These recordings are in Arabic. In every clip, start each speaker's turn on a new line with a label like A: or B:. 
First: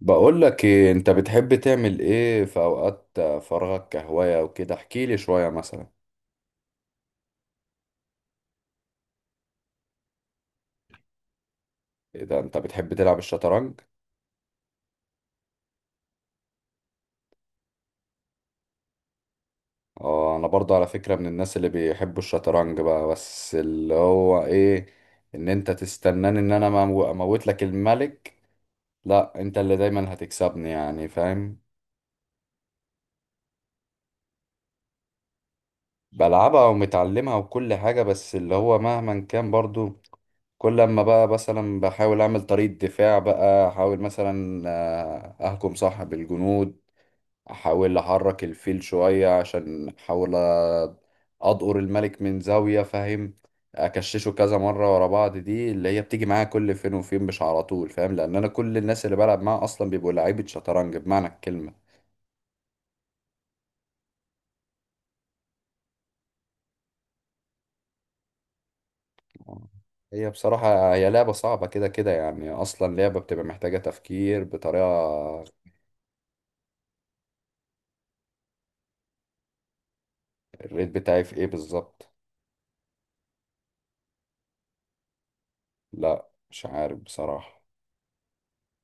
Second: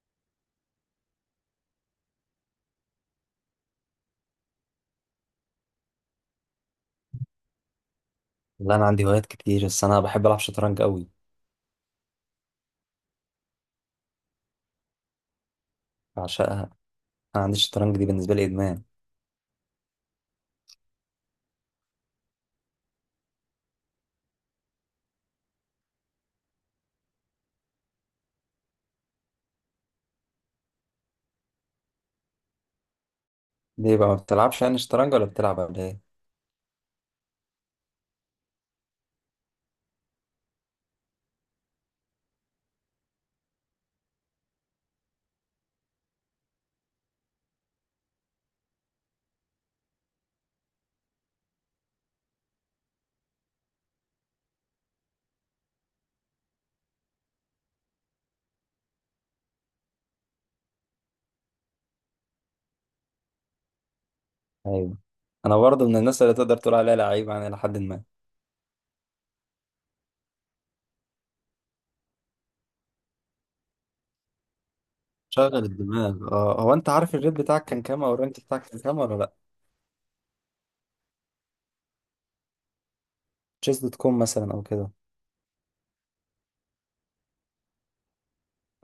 A: بقول لك إيه، انت بتحب تعمل ايه في اوقات فراغك كهواية وكده؟ احكي لي شوية مثلا.
B: لا، انا عندي هوايات كتير بس انا بحب العب شطرنج قوي.
A: ايه ده، انت بتحب تلعب الشطرنج؟
B: بعشقها. انا عندي الشطرنج دي بالنسبه لي ادمان.
A: اه انا برضه على فكرة من الناس اللي بيحبوا الشطرنج بقى، بس اللي هو ايه، ان انت تستناني ان انا اموت لك الملك. لا، انت اللي دايما هتكسبني، يعني فاهم.
B: ليه بقى ما بتلعبش يعني شطرنج ولا بتلعب ولا ايه؟
A: بلعبها ومتعلمها وكل حاجة، بس اللي هو مهما كان برضه كل لما بقى مثلا بحاول اعمل طريقة دفاع، بقى احاول مثلا اهجم صح بالجنود. احاول احرك الفيل شوية عشان احاول اضقر الملك من زاوية، فاهم. اكششه كذا مرة ورا بعض، دي اللي هي بتيجي معايا كل فين وفين مش على طول، فاهم، لان انا كل الناس اللي بلعب معاها اصلا بيبقوا لعيبة شطرنج بمعنى الكلمة.
B: ايوه، انا برضه من الناس اللي تقدر تقول عليها لعيب يعني الى حد ما.
A: هي بصراحة هي لعبة صعبة كده كده، يعني اصلا لعبة بتبقى محتاجة تفكير بطريقة.
B: شغل الدماغ. اه، هو انت عارف الريت بتاعك كان كام او الرانك بتاعك كان كام ولا لا؟
A: الريت بتاعي في ايه بالظبط؟
B: chess.com مثلا او كده؟
A: لا مش عارف بصراحة.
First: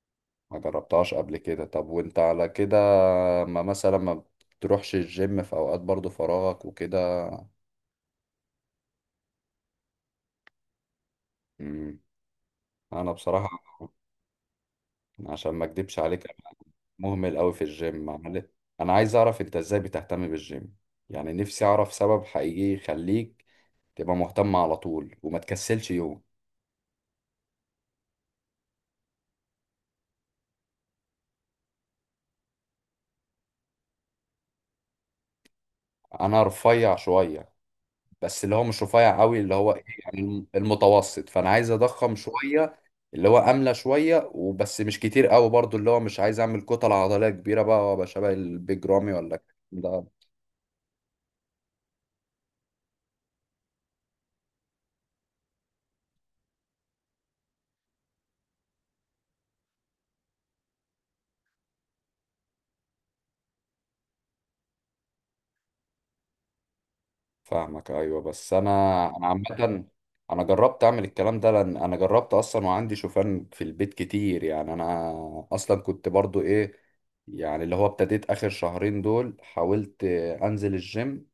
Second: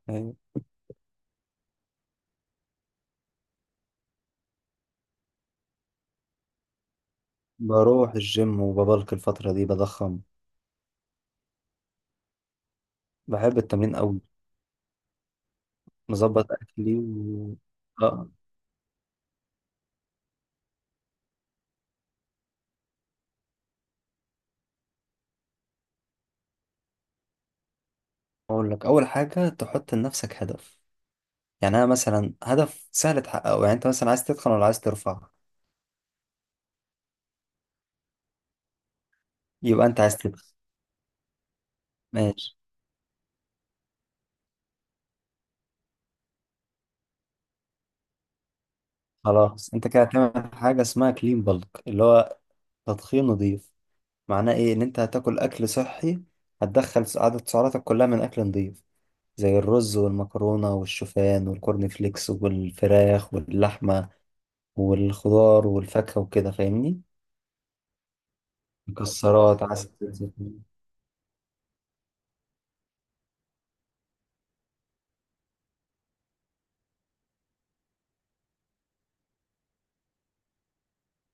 B: ايوه.
A: ما جربتهاش قبل كده. طب وانت على كده، ما مثلا ما بتروحش الجيم في اوقات برضو فراغك وكده؟
B: بروح الجيم وببلك الفتره دي بضخم.
A: مم. انا بصراحة،
B: بحب التمرين قوي.
A: عشان ما اكدبش عليك،
B: مظبط
A: أنا
B: اكلي
A: مهمل قوي في الجيم.
B: اه،
A: انا عايز اعرف انت ازاي بتهتم بالجيم، يعني نفسي اعرف سبب حقيقي يخليك تبقى مهتم على طول وما تكسلش يوم.
B: اقول لك اول حاجه تحط لنفسك هدف. يعني انا مثلا هدف سهل تحققه. يعني انت مثلا عايز تدخن ولا عايز ترفع؟
A: انا رفيع شوية، بس اللي هو مش رفيع قوي، اللي هو ايه،
B: يبقى انت عايز
A: يعني
B: تدخن.
A: المتوسط، فانا عايز اضخم
B: ماشي.
A: شويه. اللي هو املى شويه وبس، مش كتير قوي برضو، اللي هو مش عايز اعمل كتل عضليه كبيره بقى وابقى شبه البيج رامي ولا الكلام
B: خلاص انت كده
A: ده.
B: هتعمل حاجه اسمها كلين بالك اللي هو تدخين نظيف. معناه ايه؟ ان انت هتاكل اكل صحي، هتدخل عدد سعراتك كلها من اكل نظيف، زي الرز والمكرونه والشوفان والكورن فليكس والفراخ واللحمه والخضار والفاكهه وكده. فاهمني؟
A: فاهمك ايوه، بس انا، انا
B: مكسرات،
A: عامه،
B: عسل،
A: انا
B: زيتون.
A: جربت اعمل الكلام ده، لان انا جربت اصلا وعندي شوفان في البيت كتير، يعني انا اصلا كنت برضو ايه، يعني اللي هو ابتديت اخر شهرين دول حاولت انزل الجيم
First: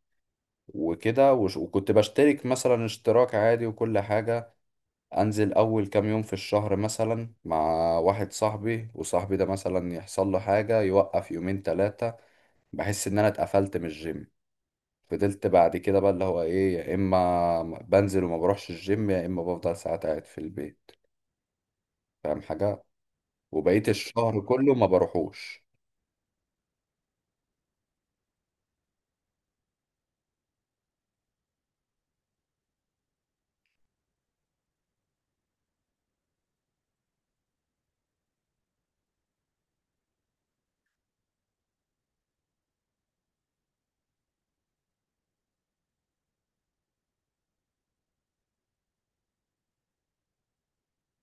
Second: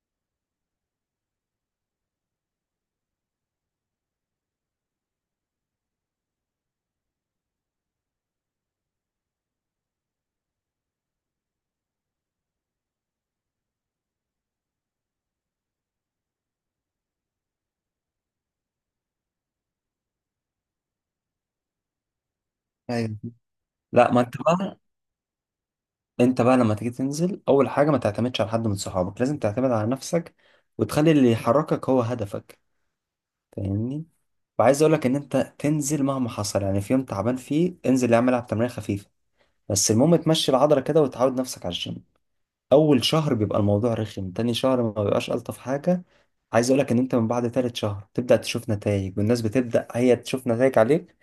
A: وكده، وكنت بشترك مثلا اشتراك عادي وكل حاجة، انزل اول كام يوم في الشهر مثلا مع واحد صاحبي، وصاحبي ده مثلا يحصل له حاجة يوقف يومين تلاتة، بحس ان انا اتقفلت من الجيم. فضلت بعد كده بقى اللي هو ايه، يا اما بنزل وما بروحش الجيم، يا اما بفضل ساعات قاعد في البيت، فاهم حاجة.
B: ايوه.
A: وبقيت
B: لا، ما انت
A: الشهر كله
B: بقى
A: ما بروحوش.
B: انت بقى لما تيجي تنزل اول حاجه ما تعتمدش على حد من صحابك، لازم تعتمد على نفسك وتخلي اللي يحركك هو هدفك. فاهمني؟ وعايز اقول لك ان انت تنزل مهما حصل، يعني في يوم تعبان فيه انزل اعمل العب تمرين خفيفه، بس المهم تمشي العضله كده وتعود نفسك على الجيم. اول شهر بيبقى الموضوع رخم، تاني شهر ما بيبقاش، الطف حاجه. عايز اقول لك ان انت من بعد تالت شهر تبدا تشوف نتائج، والناس بتبدا هي تشوف نتائج عليك.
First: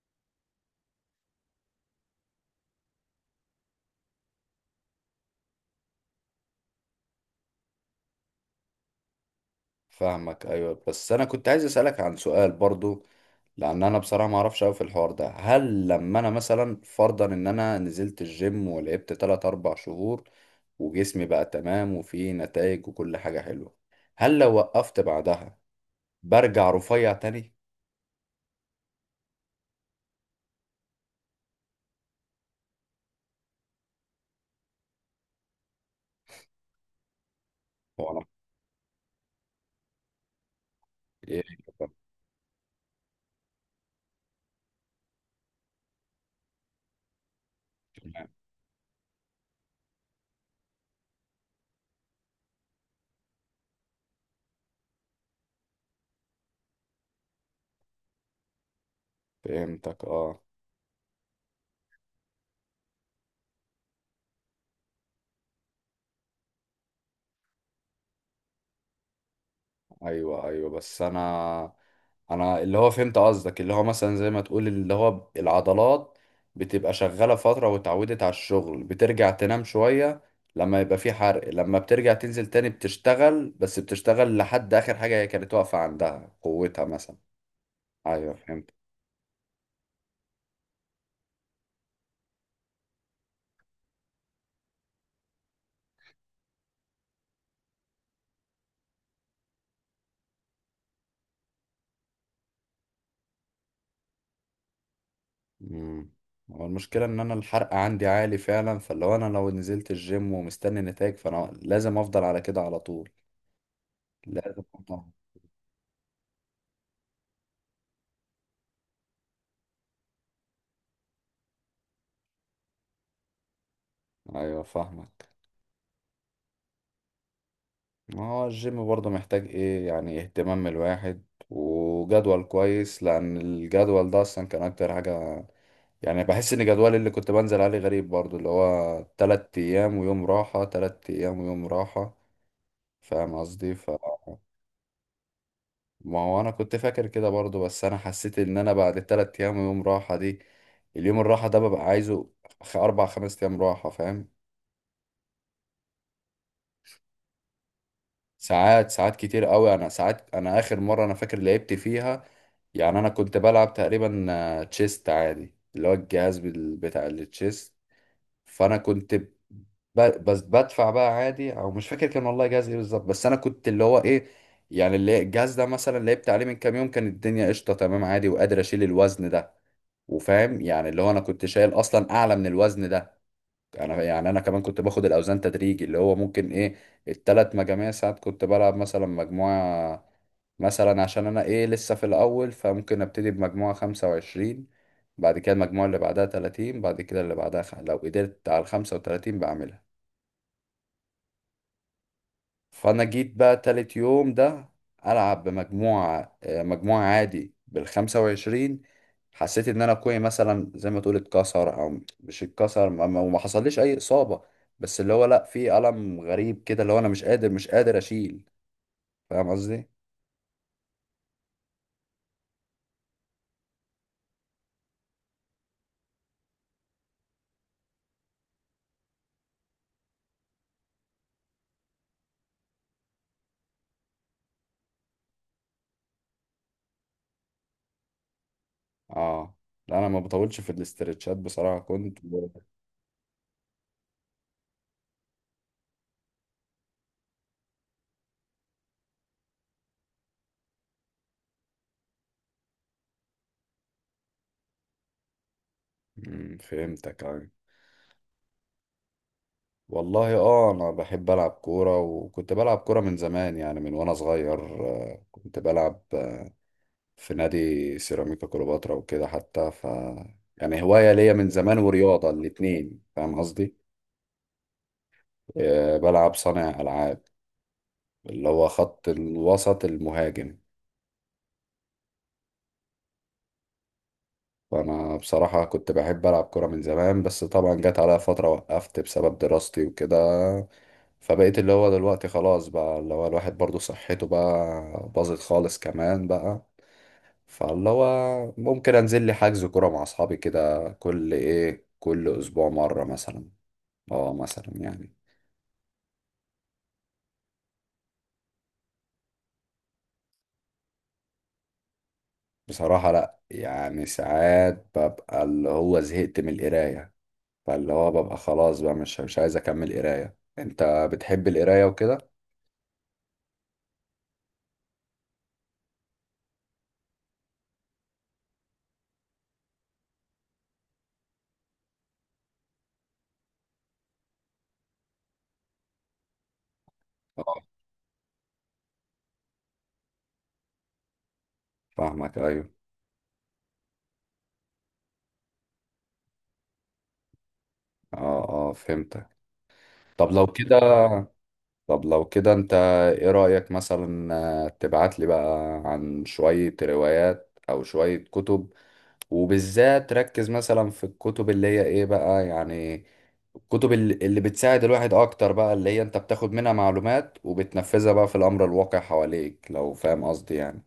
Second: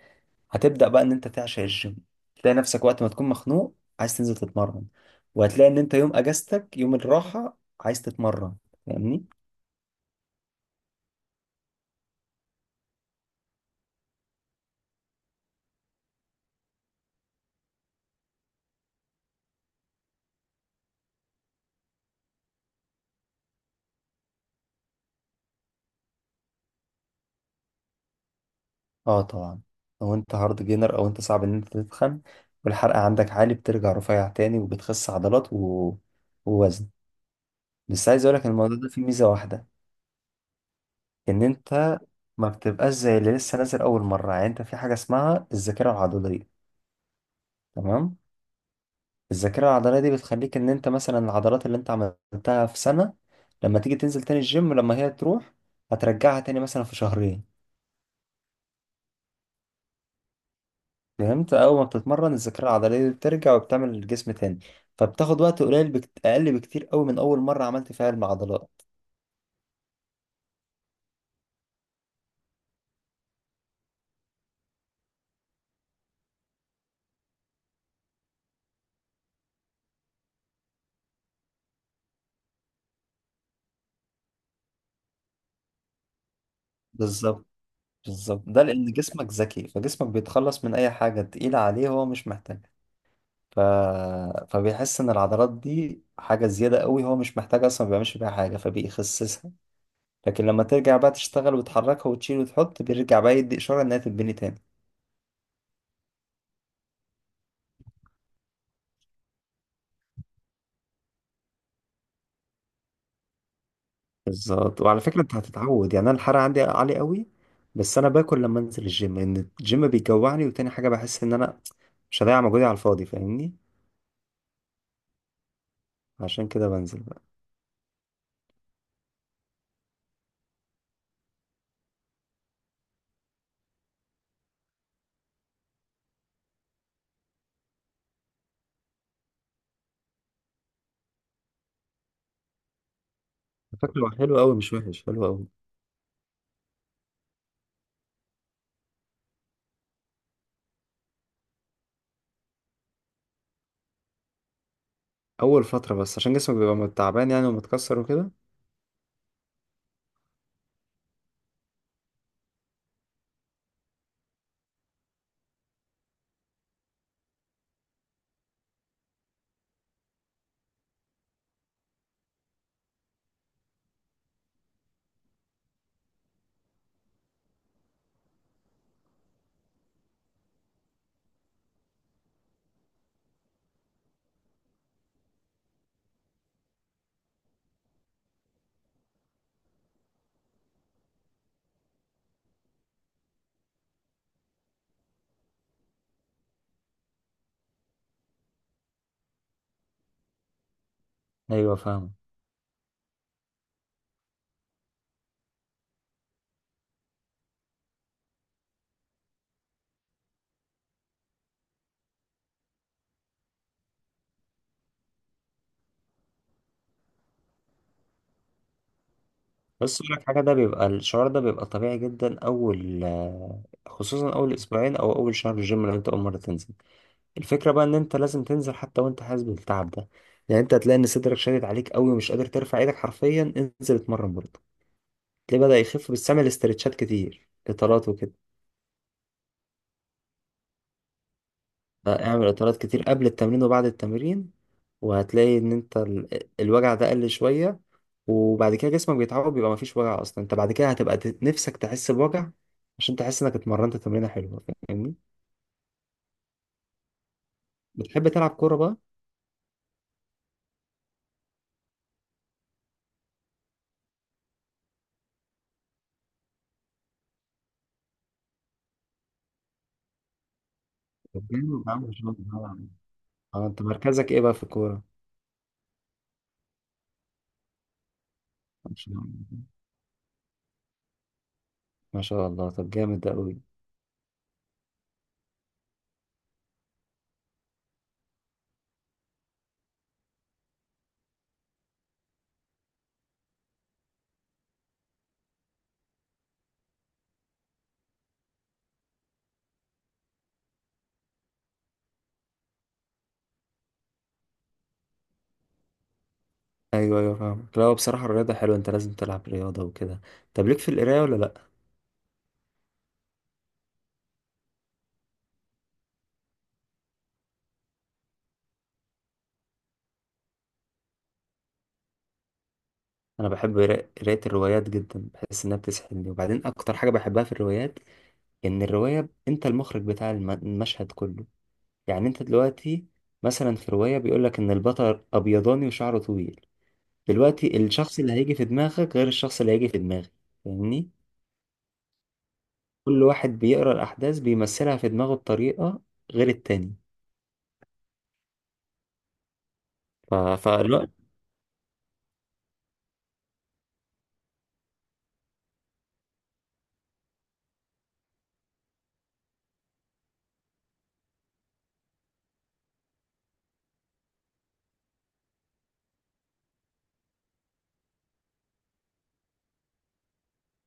B: هتبدأ بقى ان انت تعشق الجيم، تلاقي نفسك وقت ما تكون مخنوق عايز تنزل تتمرن، وهتلاقي ان انت يوم اجازتك يوم الراحة عايز تتمرن. فاهمني؟
A: فاهمك ايوه، بس انا كنت عايز اسألك عن سؤال برضو، لان انا بصراحه ما اعرفش قوي في الحوار ده. هل لما انا مثلا فرضا ان انا نزلت الجيم ولعبت 3 4 شهور وجسمي بقى تمام وفيه نتائج وكل حاجه حلوه، هل لو وقفت بعدها برجع رفيع تاني؟
B: اه، طبعا. لو انت هارد جينر او انت صعب ان انت تتخن والحرق عندك عالي، بترجع رفيع تاني وبتخس عضلات ووزن. بس
A: هو انا
B: عايز اقولك إن الموضوع ده فيه ميزة واحدة،
A: إيه؟
B: ان انت ما بتبقاش زي اللي لسه نازل اول مرة. يعني انت في حاجة اسمها الذاكرة العضلية، تمام؟
A: تمام.
B: الذاكرة العضلية دي بتخليك ان انت مثلا العضلات اللي انت عملتها في سنة، لما تيجي تنزل تاني الجيم لما هي تروح، هترجعها تاني مثلا في شهرين.
A: فهمتك، اه.
B: فهمت؟ اول ما بتتمرن الذاكرة العضلية دي بترجع وبتعمل الجسم تاني، فبتاخد وقت قليل اقل بكتير قوي من اول مرة عملت فيها العضلات.
A: ايوه ايوه، بس انا اللي هو فهمت قصدك، اللي هو مثلا زي ما تقول اللي هو العضلات بتبقى شغالة فترة واتعودت على الشغل، بترجع تنام شوية لما يبقى في حرق. لما بترجع تنزل تاني بتشتغل، بس بتشتغل لحد آخر حاجة هي كانت واقفة عندها قوتها مثلا.
B: بالظبط.
A: ايوه
B: بالظبط، ده
A: فهمت.
B: لان جسمك ذكي، فجسمك بيتخلص من اي حاجة تقيلة عليه هو مش محتاجها. ف... فبيحس ان العضلات دي حاجة زيادة قوي، هو مش محتاج اصلا، ما بيعملش بيها حاجة فبيخسسها. لكن لما ترجع بقى تشتغل وتحركها وتشيل وتحط، بيرجع بقى يدي إشارة إنها تتبني تاني.
A: امم هو المشكلة ان انا الحرق عندي عالي فعلا، فاللي هو انا لو نزلت الجيم ومستني نتائج فانا لازم افضل على كده على طول. لازم
B: بالظبط.
A: افضل.
B: وعلى فكرة انت هتتعود، يعني انا الحرق عندي عالي قوي، بس انا باكل لما انزل الجيم لان الجيم بيجوعني، وتاني حاجة بحس ان انا مش هضيع مجهودي على الفاضي. فاهمني؟
A: ايوه فاهمك.
B: عشان كده بنزل بقى.
A: ما هو الجيم برضه محتاج ايه، يعني اهتمام من الواحد وجدول كويس، لان الجدول ده اصلا كان اكتر حاجة. يعني بحس ان جدولي اللي كنت بنزل عليه غريب برضه، اللي هو 3 ايام ويوم راحة، 3 ايام ويوم راحة، فاهم قصدي.
B: فاكره حلو قوي، مش وحش، حلو قوي.
A: ما هو انا كنت فاكر كده برضه، بس انا حسيت ان انا بعد التلات ايام ويوم راحة دي، اليوم الراحة ده ببقى عايزه 4 5 ايام راحة، فاهم.
B: اول فترة بس عشان جسمك بيبقى تعبان يعني ومتكسر وكده.
A: ساعات ساعات كتير قوي، انا ساعات، انا اخر مره انا فاكر لعبت فيها، يعني انا كنت بلعب تقريبا تشيست عادي، اللي هو الجهاز بتاع التشيست. فانا كنت، بس بدفع بقى عادي، او مش فاكر كان والله جهاز ايه بالظبط، بس انا كنت اللي هو ايه، يعني اللي الجهاز ده مثلا لعبت عليه من كام يوم كان الدنيا قشطه تمام عادي، وقادر اشيل الوزن ده، وفاهم يعني اللي هو انا كنت شايل اصلا اعلى من الوزن ده. انا يعني انا كمان كنت باخد الاوزان تدريجي، اللي هو ممكن ايه، التلات مجاميع. ساعات كنت بلعب مثلا مجموعة، مثلا عشان انا ايه لسه في الاول، فممكن ابتدي بمجموعة 25، بعد كده المجموعة اللي بعدها 30، بعد كده اللي بعدها لو قدرت على الخمسة وتلاتين بعملها.
B: ايوه، فاهم.
A: فانا جيت بقى تالت يوم ده، العب بمجموعة مجموعة عادي بالخمسة وعشرين. حسيت ان انا كوعي مثلا زي ما تقول اتكسر او مش اتكسر، وما حصليش اي اصابة، بس اللي هو لا، في ألم غريب كده، اللي هو انا مش قادر اشيل، فاهم قصدي.
B: بس اقول لك حاجة، ده بيبقى الشعور ده بيبقى طبيعي جدا اول، خصوصا اول اسبوعين او اول شهر الجيم لو انت اول مرة تنزل. الفكرة بقى ان انت لازم تنزل حتى وانت حاسس بالتعب ده. يعني انت هتلاقي ان صدرك شادد عليك قوي ومش قادر ترفع ايدك حرفيا، انزل اتمرن برضه، تلاقيه بدأ يخف. بس اعمل استرتشات كتير، اطالات وكده.
A: اه. لا انا ما بطولش في الاسترتشات بصراحة، كنت.
B: اعمل اطالات كتير قبل التمرين وبعد التمرين، وهتلاقي ان انت الوجع ده قل شوية. وبعد كده جسمك بيتعود، بيبقى مفيش وجع اصلا. انت بعد كده هتبقى نفسك تحس بوجع عشان تحس انك اتمرنت تمرينة حلوة. فاهمني؟
A: فهمتك يعني.
B: بتحب تلعب كورة بقى؟
A: والله اه، انا بحب العب كورة، وكنت بلعب كورة من زمان، يعني من وانا صغير كنت بلعب في نادي سيراميكا كليوباترا وكده حتى، يعني هواية ليا
B: طب
A: من زمان
B: جامد يا عم، ما شاء
A: ورياضة،
B: الله.
A: الاتنين، فاهم
B: اه،
A: قصدي؟
B: انت مركزك ايه بقى في الكورة؟
A: بلعب صانع ألعاب، اللي هو
B: ما
A: خط
B: شاء الله.
A: الوسط المهاجم.
B: ما شاء الله، طب جامد ده قوي.
A: فأنا بصراحة كنت بحب ألعب كرة من زمان، بس طبعا جت عليا فترة وقفت بسبب دراستي وكده. فبقيت اللي هو دلوقتي خلاص بقى، اللي هو الواحد برضو صحته بقى باظت خالص كمان بقى، فاللي هو ممكن انزل لي حجز كرة مع اصحابي كده كل ايه، كل اسبوع مرة مثلا. اه مثلا يعني.
B: ايوه ايوه، فاهم. لا، هو بصراحه الرياضه حلوه، انت لازم تلعب رياضه وكده. طب ليك في القرايه ولا لا؟
A: بصراحة لا، يعني ساعات ببقى اللي هو زهقت من القراية، فاللي هو ببقى خلاص بقى مش عايز اكمل قراية. انت بتحب القراية وكده؟
B: انا بحب قرايه الروايات جدا، بحس انها بتسحلني. وبعدين اكتر حاجه بحبها في الروايات ان الروايه انت المخرج بتاع المشهد كله. يعني انت دلوقتي مثلا في روايه بيقول لك ان البطل ابيضاني وشعره طويل،
A: اه
B: دلوقتي الشخص اللي هيجي في دماغك غير الشخص اللي هيجي في دماغي. فاهمني؟
A: فاهمك ايوه.
B: كل واحد بيقرا الاحداث بيمثلها في دماغه بطريقه غير التاني.
A: اه اه فهمتك. طب
B: ف...
A: لو كده
B: فالو-
A: طب لو كده انت، ايه رأيك مثلا، تبعت لي بقى عن شوية روايات او شوية كتب، وبالذات ركز مثلا في الكتب اللي هي ايه بقى، يعني كتب اللي بتساعد الواحد اكتر بقى، اللي هي انت بتاخد منها معلومات وبتنفذها بقى في الامر الواقع حواليك، لو فاهم قصدي يعني.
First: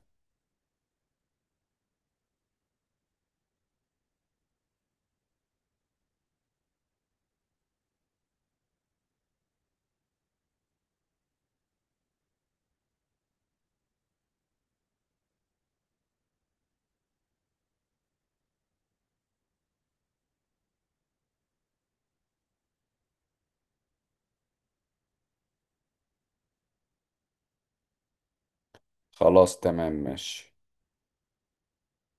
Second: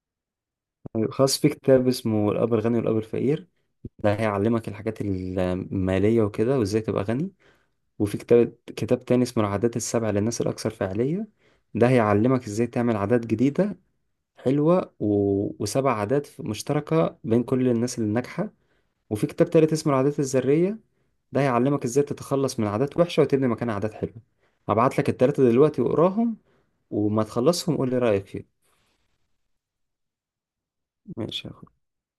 B: خاص في كتاب اسمه الأب الغني والأب الفقير، ده هيعلمك الحاجات المالية وكده وازاي تبقى غني. وفي كتاب تاني اسمه العادات السبع للناس الأكثر فعالية، ده هيعلمك ازاي تعمل عادات جديدة حلوة وسبع عادات مشتركة بين كل الناس اللي ناجحة. وفي كتاب تالت اسمه العادات الذرية، ده هيعلمك ازاي تتخلص من عادات وحشة وتبني مكانها عادات حلوة. هبعت لك التلاتة دلوقتي واقراهم، وما تخلصهم قول لي رأيك فيهم.
A: خلاص، تمام ماشي.
B: ماشي.